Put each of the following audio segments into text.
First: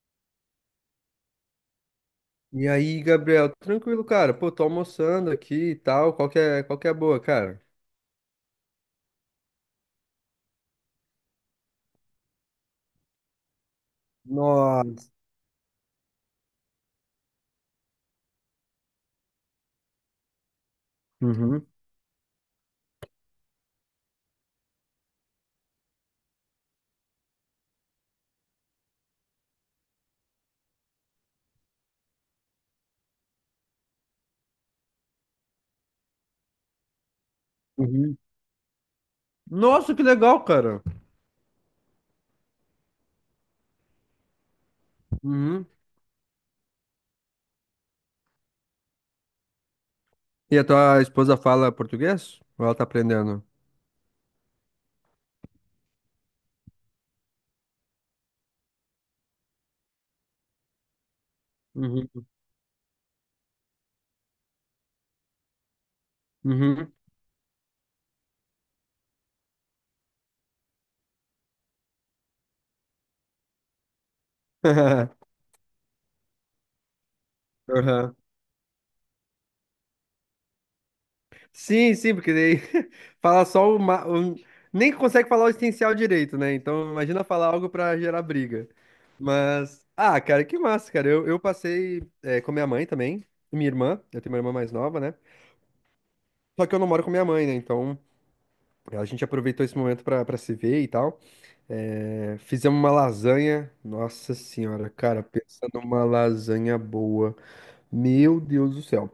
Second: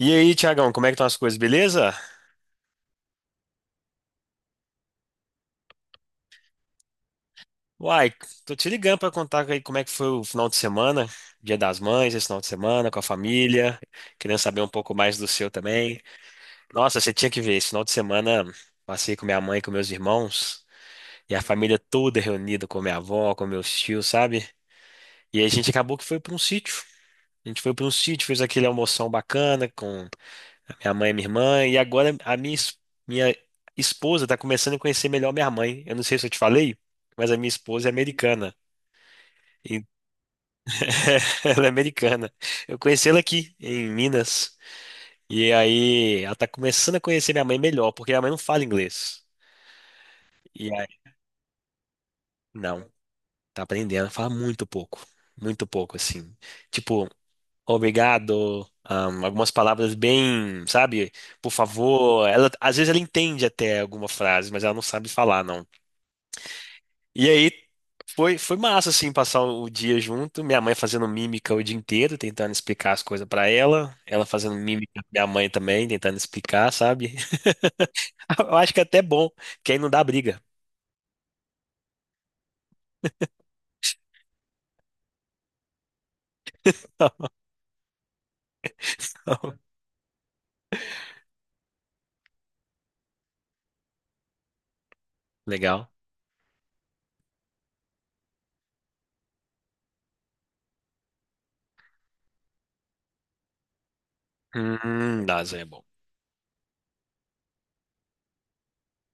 E aí, Tiagão, como é que estão as coisas, beleza? E aí, Gabriel, tranquilo, cara? Pô, tô almoçando aqui e tal. Qual que é a boa, cara? Uai, tô te ligando pra contar aí como é que foi o final de semana, Dia das Mães, esse final de semana, com a família, querendo saber um pouco Nossa. mais do seu também. Nossa, você tinha que ver, esse final de semana passei com minha mãe, com meus irmãos, e a Uhum. família toda reunida, com minha avó, com meus tios, sabe? E a gente acabou que foi pra um sítio. A gente foi pra um sítio, fez aquele almoção bacana, com minha mãe é minha irmã, e agora a minha, minha esposa está começando a conhecer melhor minha mãe. Eu não sei se eu te falei, mas a minha esposa é Uhum. americana. E- Nossa, que legal, cara. Ela é americana. Eu conheci ela aqui, em Minas. E Uhum. aí ela tá começando a conhecer minha mãe melhor, porque minha mãe não fala inglês. E a E aí, tua esposa fala português? Ou ela tá não, aprendendo? tá aprendendo, fala muito pouco. Muito pouco, assim. Tipo, obrigado, algumas palavras bem, sabe? Por favor. Uhum. Ela, às vezes ela entende até alguma frase, mas ela não sabe falar, não. Uhum. E aí foi massa, assim, passar o dia junto. Minha mãe fazendo mímica o dia inteiro, tentando explicar as coisas pra ela. Ela fazendo mímica, pra minha mãe também, tentando explicar, sabe? Uhum. Eu acho que é até bom, que aí não dá briga. Sim, sim, porque daí fala só o, ma- o- Nem consegue falar o essencial direito, né? Então imagina falar algo pra gerar briga. Mas. Ah, cara, que massa, cara. Eu passei com a minha mãe também, e minha irmã. Eu tenho uma irmã mais nova, né? Legal. Só que eu não moro com minha mãe, né? Então a gente aproveitou esse momento pra se ver e tal. É, fizemos uma lasanha. Nossa senhora, cara, Nossa, é pensa bom. numa lasanha boa. Meu Deus do céu.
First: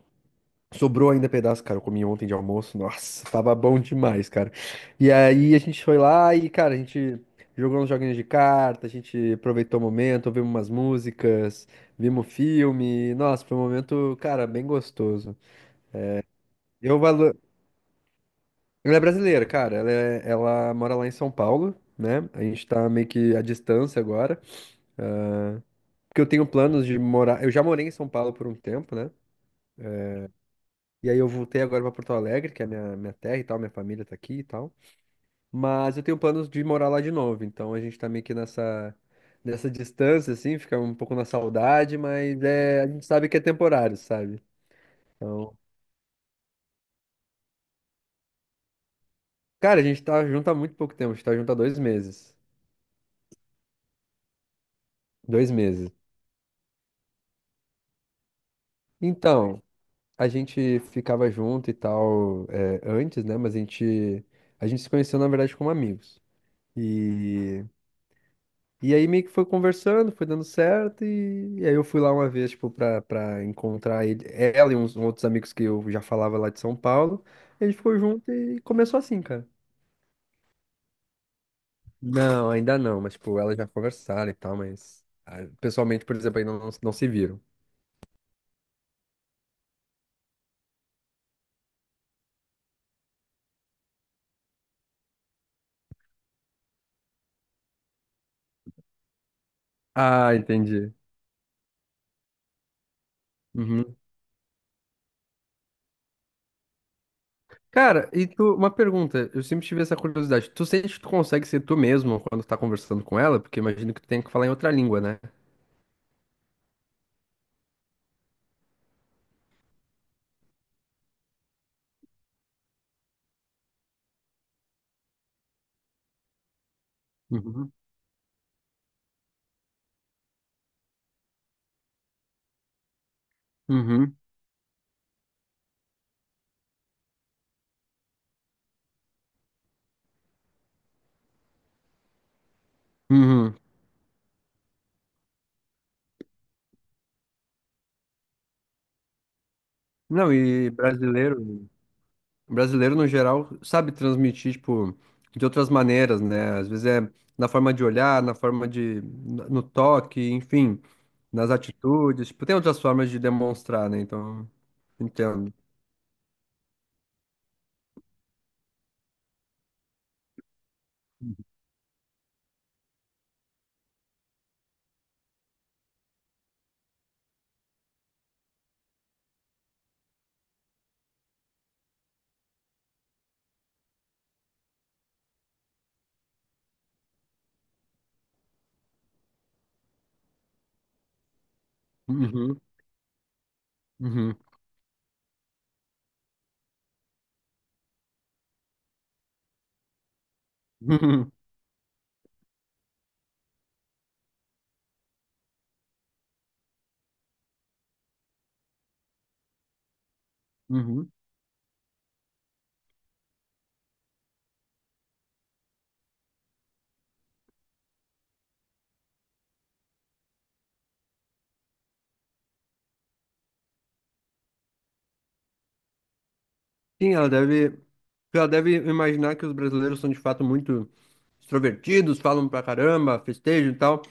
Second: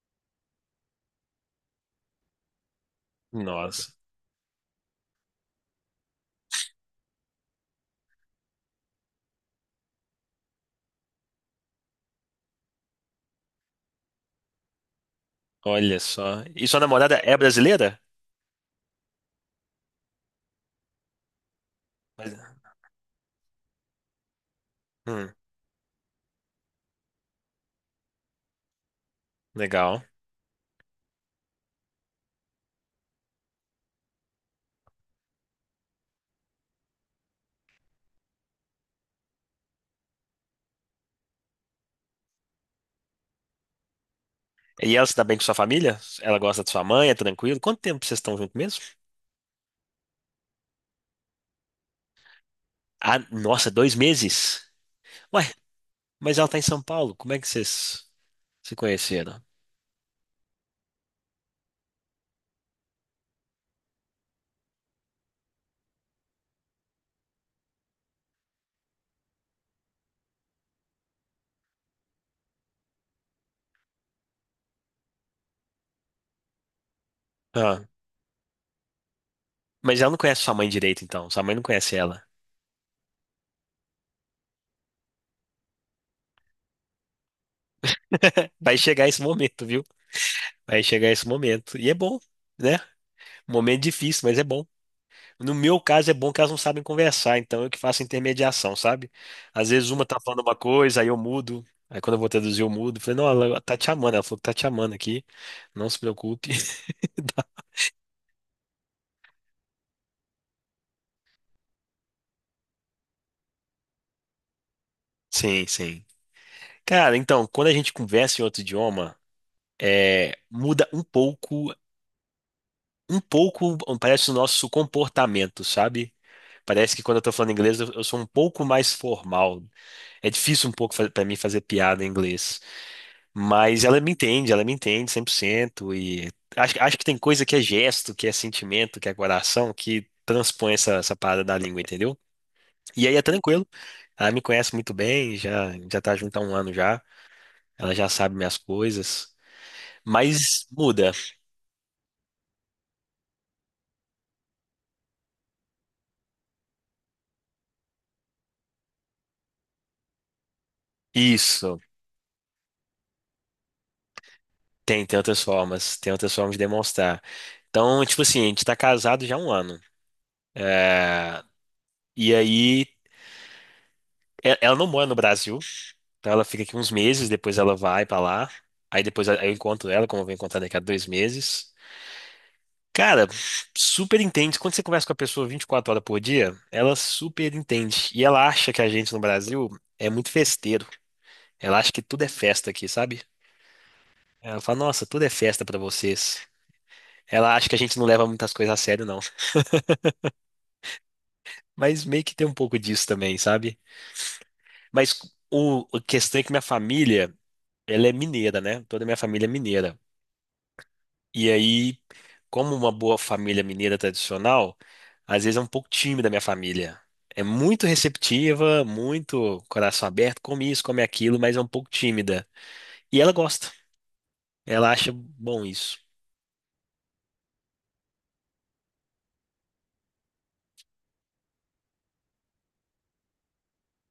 Sobrou ainda pedaço, cara. Eu comi ontem de almoço. Nossa, tava bom Nossa, demais, cara. E aí a gente foi lá e, cara, a gente jogou uns joguinhos de carta, a gente aproveitou o momento, ouvimos umas músicas, vimos filme. Nossa, foi um momento, cara, bem gostoso. olha só. E sua Eu namorada valo- é brasileira? Ela é brasileira, cara. Ela mora lá em São Paulo, né? Mas... A gente tá meio que à distância agora. hum, Porque eu tenho planos de morar. Eu já morei em São Paulo por um tempo, né? legal. E aí eu voltei agora pra Porto Alegre, que é minha terra e tal, minha família tá aqui e tal. Mas eu tenho planos de morar lá de novo. Então a gente tá meio que nessa distância, assim, fica um pouco na saudade, mas é, a gente sabe que é temporário, sabe? E ela se dá bem com sua Então. família? Ela gosta de sua mãe, é tranquilo? Quanto tempo vocês estão juntos mesmo? Cara, a gente tá junto há muito pouco tempo, a gente tá junto há dois meses. Ah, nossa, dois meses? Ué, Dois meses. mas ela está em São Paulo. Como é que vocês se conheceram? Então, a gente ficava junto e tal, é, antes, né? A gente se conheceu, na verdade, como amigos. E, e aí meio que foi conversando, foi dando certo, e aí eu fui lá uma vez, tipo, pra encontrar ela e uns outros amigos que eu já falava lá de São Paulo. A gente Ah, ficou junto e começou assim, cara. mas ela não conhece sua mãe direito, então. Sua mãe não conhece ela. Não, ainda não, mas, tipo, elas já conversaram e tal, mas ah, pessoalmente, por exemplo, ainda não, não se viram. Vai chegar esse momento, viu? Vai chegar esse momento. E é bom, né? Momento difícil, mas é bom. No meu caso, é bom que elas não sabem conversar, então eu que faço intermediação, sabe? Às vezes uma tá Ah, falando uma entendi. coisa, aí eu mudo. Aí quando eu vou traduzir, eu mudo. Falei, não, ela tá te Uhum. amando. Ela falou que tá te amando aqui. Não se preocupe. Cara, e tu, uma pergunta, eu sempre tive essa curiosidade. Tu sente que tu consegue ser tu mesmo quando tu tá conversando com ela? Porque imagino que tu tenha que falar em outra língua, né? Sim, sim. Cara, então, quando a gente conversa em outro idioma, é, muda um pouco parece o nosso comportamento, sabe? Parece que quando eu tô falando Uhum. inglês, eu sou um pouco mais formal. É difícil um pouco para mim fazer piada em inglês. Mas Uhum. Ela me entende 100%. E acho, acho que tem coisa que é gesto, que é sentimento, que é coração, que transpõe essa, essa parada da língua, entendeu? E aí é Uhum. tranquilo. Ela me conhece muito bem, já, já tá junto há um ano já. Ela já sabe minhas coisas. Não, Mas e muda. brasileiro, brasileiro no geral sabe transmitir, tipo, de outras maneiras, né? Às vezes é na forma de olhar, no toque, enfim, nas Isso. atitudes. Tipo, tem outras formas de demonstrar, né? Então, Tem, entendo. Tem outras formas de demonstrar. Então, tipo assim, a gente tá casado já há um ano. Ah, e aí, ela não mora no Brasil, então ela fica aqui uns meses, depois ela vai pra lá. Aí depois eu encontro ela, como eu vou encontrar daqui a dois meses. Cara, super entende. Quando você conversa com a pessoa 24 horas por dia, ela super entende. E ela acha que a gente no Brasil é muito festeiro. Ela acha que tudo é Uhum. festa aqui, sabe? Uhum. Ela fala, nossa, tudo é festa pra vocês. Ela acha que a gente não leva muitas coisas a sério, mas meio que tem um pouco disso também, sabe? Mas a questão é que minha família, ela é mineira, né? Toda minha família é mineira. Uhum. Uhum. E aí, como uma boa família mineira tradicional, às vezes é um pouco tímida a minha família. É muito receptiva, muito coração aberto, come isso, come aquilo, mas é um pouco tímida. E ela gosta. Ela acha bom isso. Sim, ela deve, ela deve imaginar que os brasileiros são de fato muito extrovertidos, falam pra caramba, festejam e tal.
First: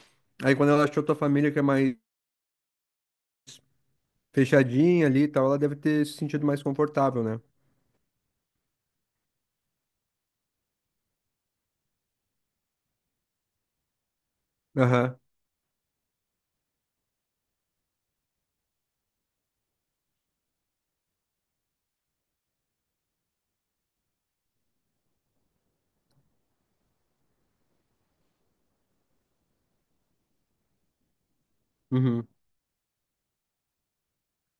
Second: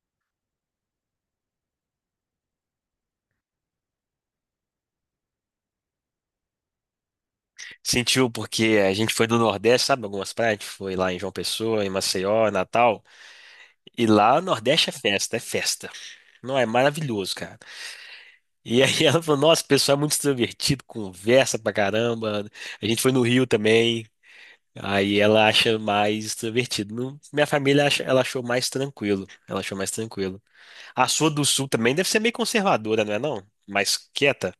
Aí quando ela achou tua família que é mais fechadinha ali e tal, ela deve ter se sentido mais confortável, né? Sentiu porque a gente foi do Nordeste, sabe? Algumas praias, a gente foi lá em João Pessoa, em Maceió, Natal. E lá no Nordeste é Aham. festa, é festa. Não, é maravilhoso, cara. E aí ela falou, nossa, o pessoal é muito extrovertido, conversa pra caramba. A gente foi no Rio também. Aí ela acha mais extrovertido. Minha família ela achou mais tranquilo. Ela achou mais tranquilo. A sua do Sul também deve ser Uhum. meio conservadora, não é não? Mais quieta.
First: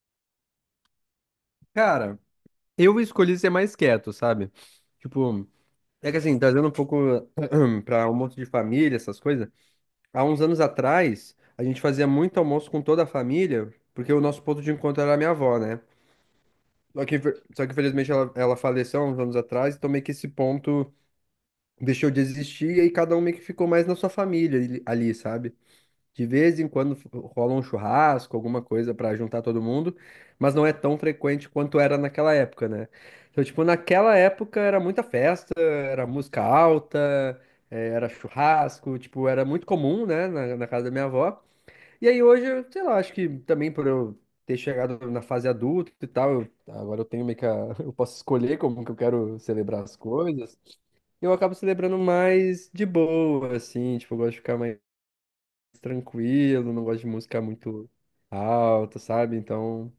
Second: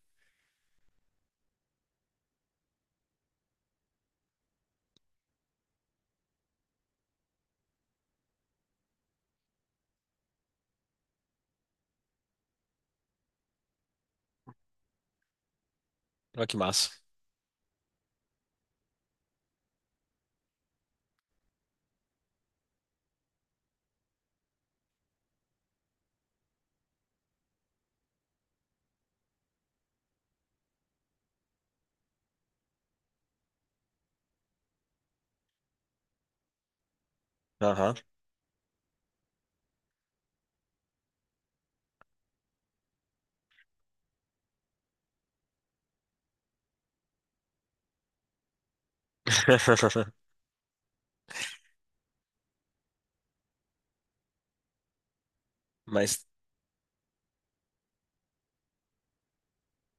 Cara, eu escolhi ser mais quieto, sabe? Tipo, é que assim, trazendo um pouco pra almoço de família, essas coisas. Há uns anos atrás, a gente fazia muito almoço com toda a família, porque o nosso ponto de encontro era a minha avó, né? Olha que massa. Só que infelizmente ela faleceu há uns anos atrás, então meio que esse ponto deixou de existir e aí cada um meio que ficou mais na sua família ali, sabe? De vez em quando rola um churrasco, alguma coisa pra juntar todo mundo, mas não é tão frequente quanto era naquela época, né? Então, tipo, naquela época era muita festa, era música alta, Aham. era churrasco, tipo, era muito comum, né, na casa da minha avó. E aí hoje, eu, sei lá, acho que também por eu ter chegado na fase adulta e tal, agora eu tenho meio que a, eu posso escolher como que eu quero celebrar as coisas. Eu acabo celebrando mais de boa, assim, tipo, eu gosto de ficar mais Mas tranquilo, não gosto de música muito alta, sabe? Então,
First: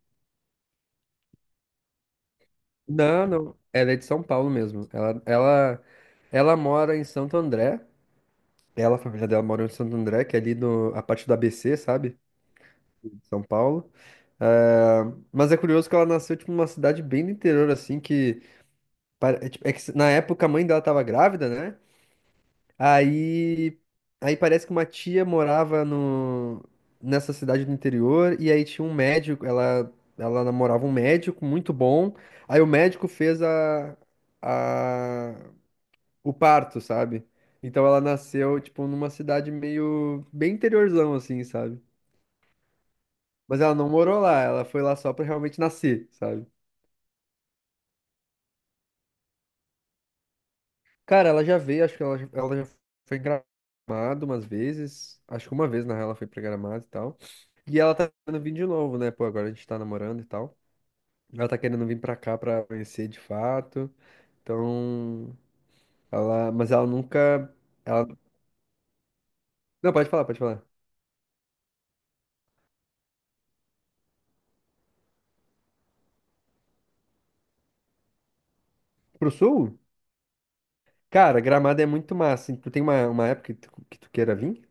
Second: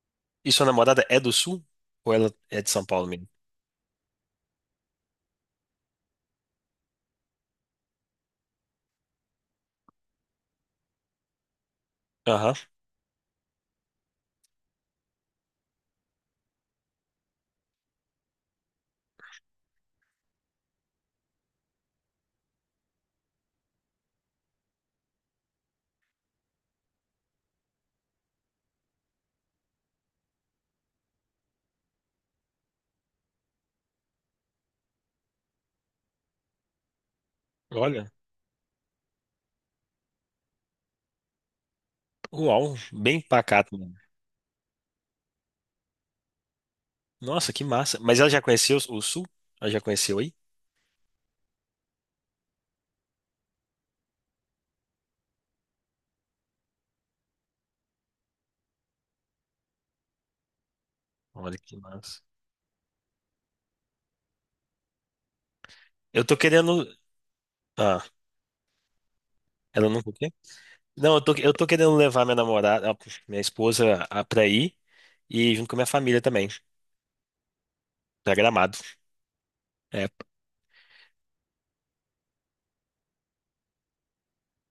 e sua namorada é do Sul? Ou ela é de São Paulo não, mesmo? não. Ela é de São Paulo mesmo. Ela mora em Santo André. Ela, a família dela mora em Santo André, que é ali no, a parte do ABC, sabe? Aham. São Paulo. Ah, mas é curioso que ela nasceu, tipo, numa cidade bem do interior, assim, que... É tipo, é que na época a mãe dela tava grávida, né? Aí... Aí parece que uma tia morava no... nessa cidade do interior, e aí tinha um médico, ela... Ela namorava um médico muito bom, aí o médico fez a... o parto, sabe? Então ela Olha. nasceu, tipo, numa cidade meio... bem interiorzão, assim, sabe? Uau, bem Mas ela pacato não mesmo. morou lá, ela foi lá só pra realmente nascer, sabe? Nossa, que massa. Mas ela já conheceu o Sul? Ela já conheceu aí? Cara, ela já veio, acho que ela já foi em Gramado umas vezes. Acho que uma vez, na real, ela foi pra Gramado e tal. E ela tá querendo vir de novo, né? Pô, agora a gente tá namorando e tal. Ela Olha tá que querendo vir pra massa. cá pra conhecer de fato. Então, Eu tô ela. Mas ela querendo. nunca. Ah, Ela... ela Não, não pode o falar, quê? pode falar. Não, eu tô querendo levar minha namorada, ah, minha esposa, pra ir e junto com a minha família também, pra Gramado. Pro sul? É, Cara, Gramado é muito massa. Hein? Tu tem uma época que que tu queira vir?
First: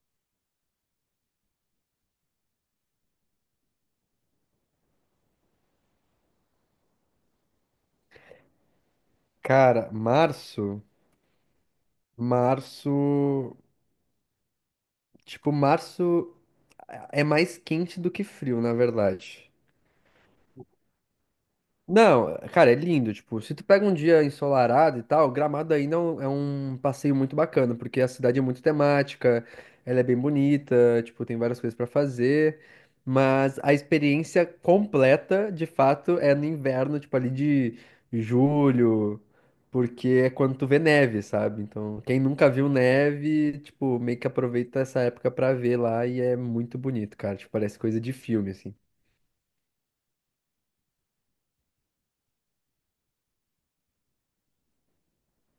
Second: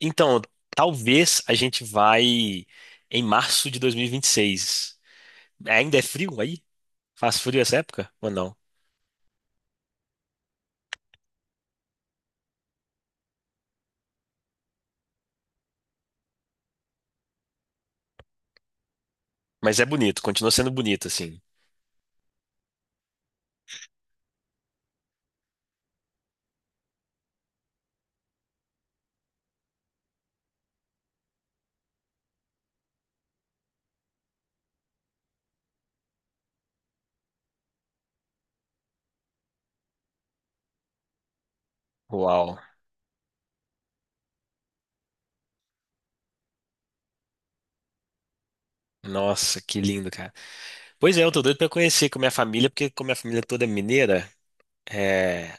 então, talvez a gente vai em março de 2026. Ainda é frio aí? Faz frio essa época? Ou não? Cara, março. Março. Tipo, março. É mais quente do que frio, na verdade. Mas é bonito, continua sendo bonito assim. Não, cara, é lindo. Tipo, se tu pega um dia ensolarado e tal, Gramado ainda é é um passeio muito bacana, porque a cidade é muito temática, ela é bem bonita, tipo, tem várias coisas pra fazer. Mas a experiência completa, de fato, é no inverno, tipo, ali de julho, porque é quando tu vê neve, sabe? Então, quem nunca Uau. viu neve, tipo, meio que aproveita essa época pra ver lá e é muito bonito, cara. Tipo, parece coisa de filme, assim. Nossa, que lindo, cara. Pois é, eu tô doido pra conhecer com a minha família, porque como minha família toda é mineira, é,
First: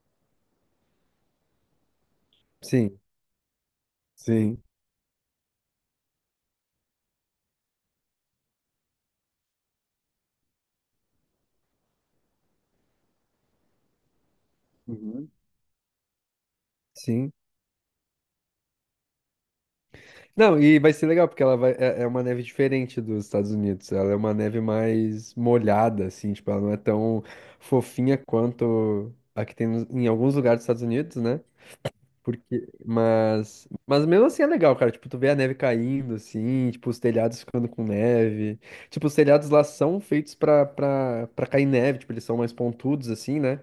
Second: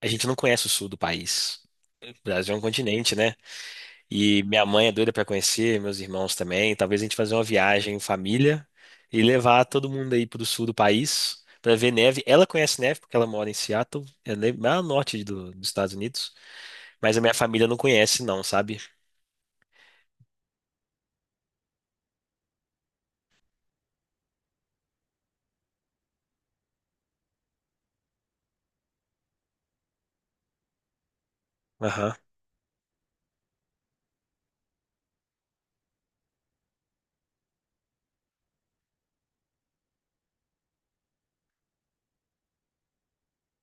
a gente não conhece o sul do país. O Brasil é um Sim, continente, né? E sim. minha mãe é doida para conhecer, meus irmãos também. Talvez a gente fazer uma viagem em família e levar todo mundo aí pro sul do país para ver neve. Ela conhece neve porque ela mora em Seattle, lá no norte Uhum. do- dos Estados Unidos. Mas a Sim. minha família não conhece, não, sabe? Não, e vai ser legal, porque ela vai, é, é uma neve diferente dos Estados Unidos. Ela é uma neve mais molhada, assim, tipo, ela não é tão fofinha quanto a que tem em alguns lugares dos Estados Unidos, né? Aham. Porque, mas mesmo assim é legal, cara. Tipo, tu vê a neve caindo, assim, tipo, os telhados ficando com neve. Tipo, os telhados lá são feitos pra cair neve, tipo, eles são mais pontudos, assim, né?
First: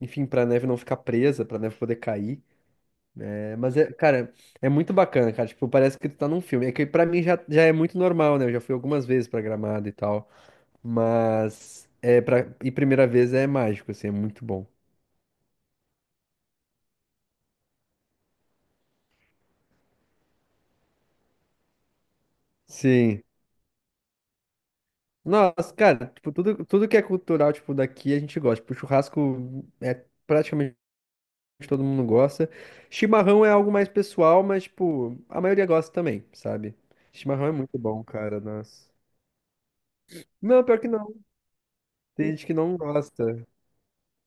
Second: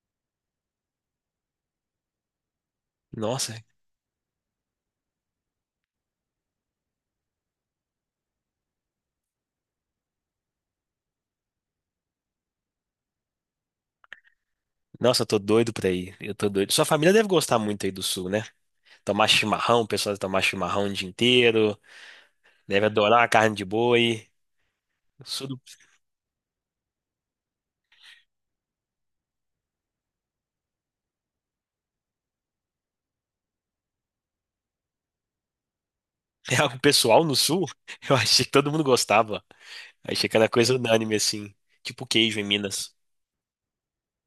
Enfim, pra neve não ficar presa, pra neve poder cair. Nossa. É, mas, é, cara, é muito bacana, cara. Tipo, parece que tu tá num filme. É que pra mim já é muito normal, né? Eu já fui algumas vezes pra Gramado e tal. Mas, é, pra, e primeira vez é mágico, assim, é muito bom. Nossa, eu tô doido pra ir. Eu tô doido. Sua família deve gostar muito aí do sul, né? Tomar chimarrão, o pessoal deve tomar chimarrão o dia inteiro. Deve adorar Sim. a carne de boi. O sul do- Nossa, cara, tipo, tudo que é cultural, tipo, daqui a gente gosta. Tipo, churrasco é praticamente todo mundo gosta. Chimarrão é algo mais pessoal, mas, tipo, a maioria gosta também, É sabe? algo pessoal no Chimarrão é sul? muito bom, Eu cara, achei que todo mundo nossa. gostava. Achei cada Não, coisa pior que unânime, não. assim. Tipo Tem queijo em gente que não Minas. gosta.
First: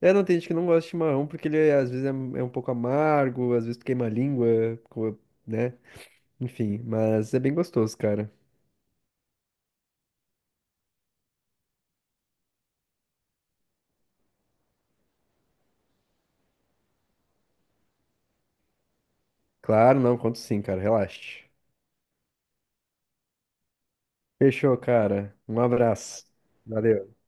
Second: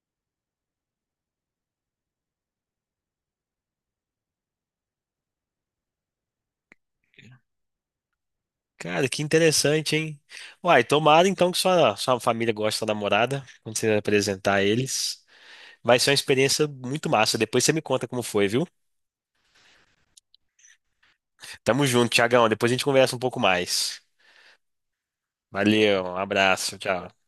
É, não, tem gente que não gosta de chimarrão porque às vezes é, é um pouco amargo, às vezes tu queima a língua, co- né? Enfim, mas é bem gostoso, cara. Cara, que interessante, hein? Uai, tomara então que sua família goste da namorada, quando você apresentar eles. Vai ser uma experiência muito massa. Depois você me conta como foi, viu? Claro, não, conto sim, cara, relaxe. Tamo junto, Tiagão. Depois a gente conversa um pouco mais. Fechou, cara. Um Valeu, um abraço. abraço, tchau. Valeu.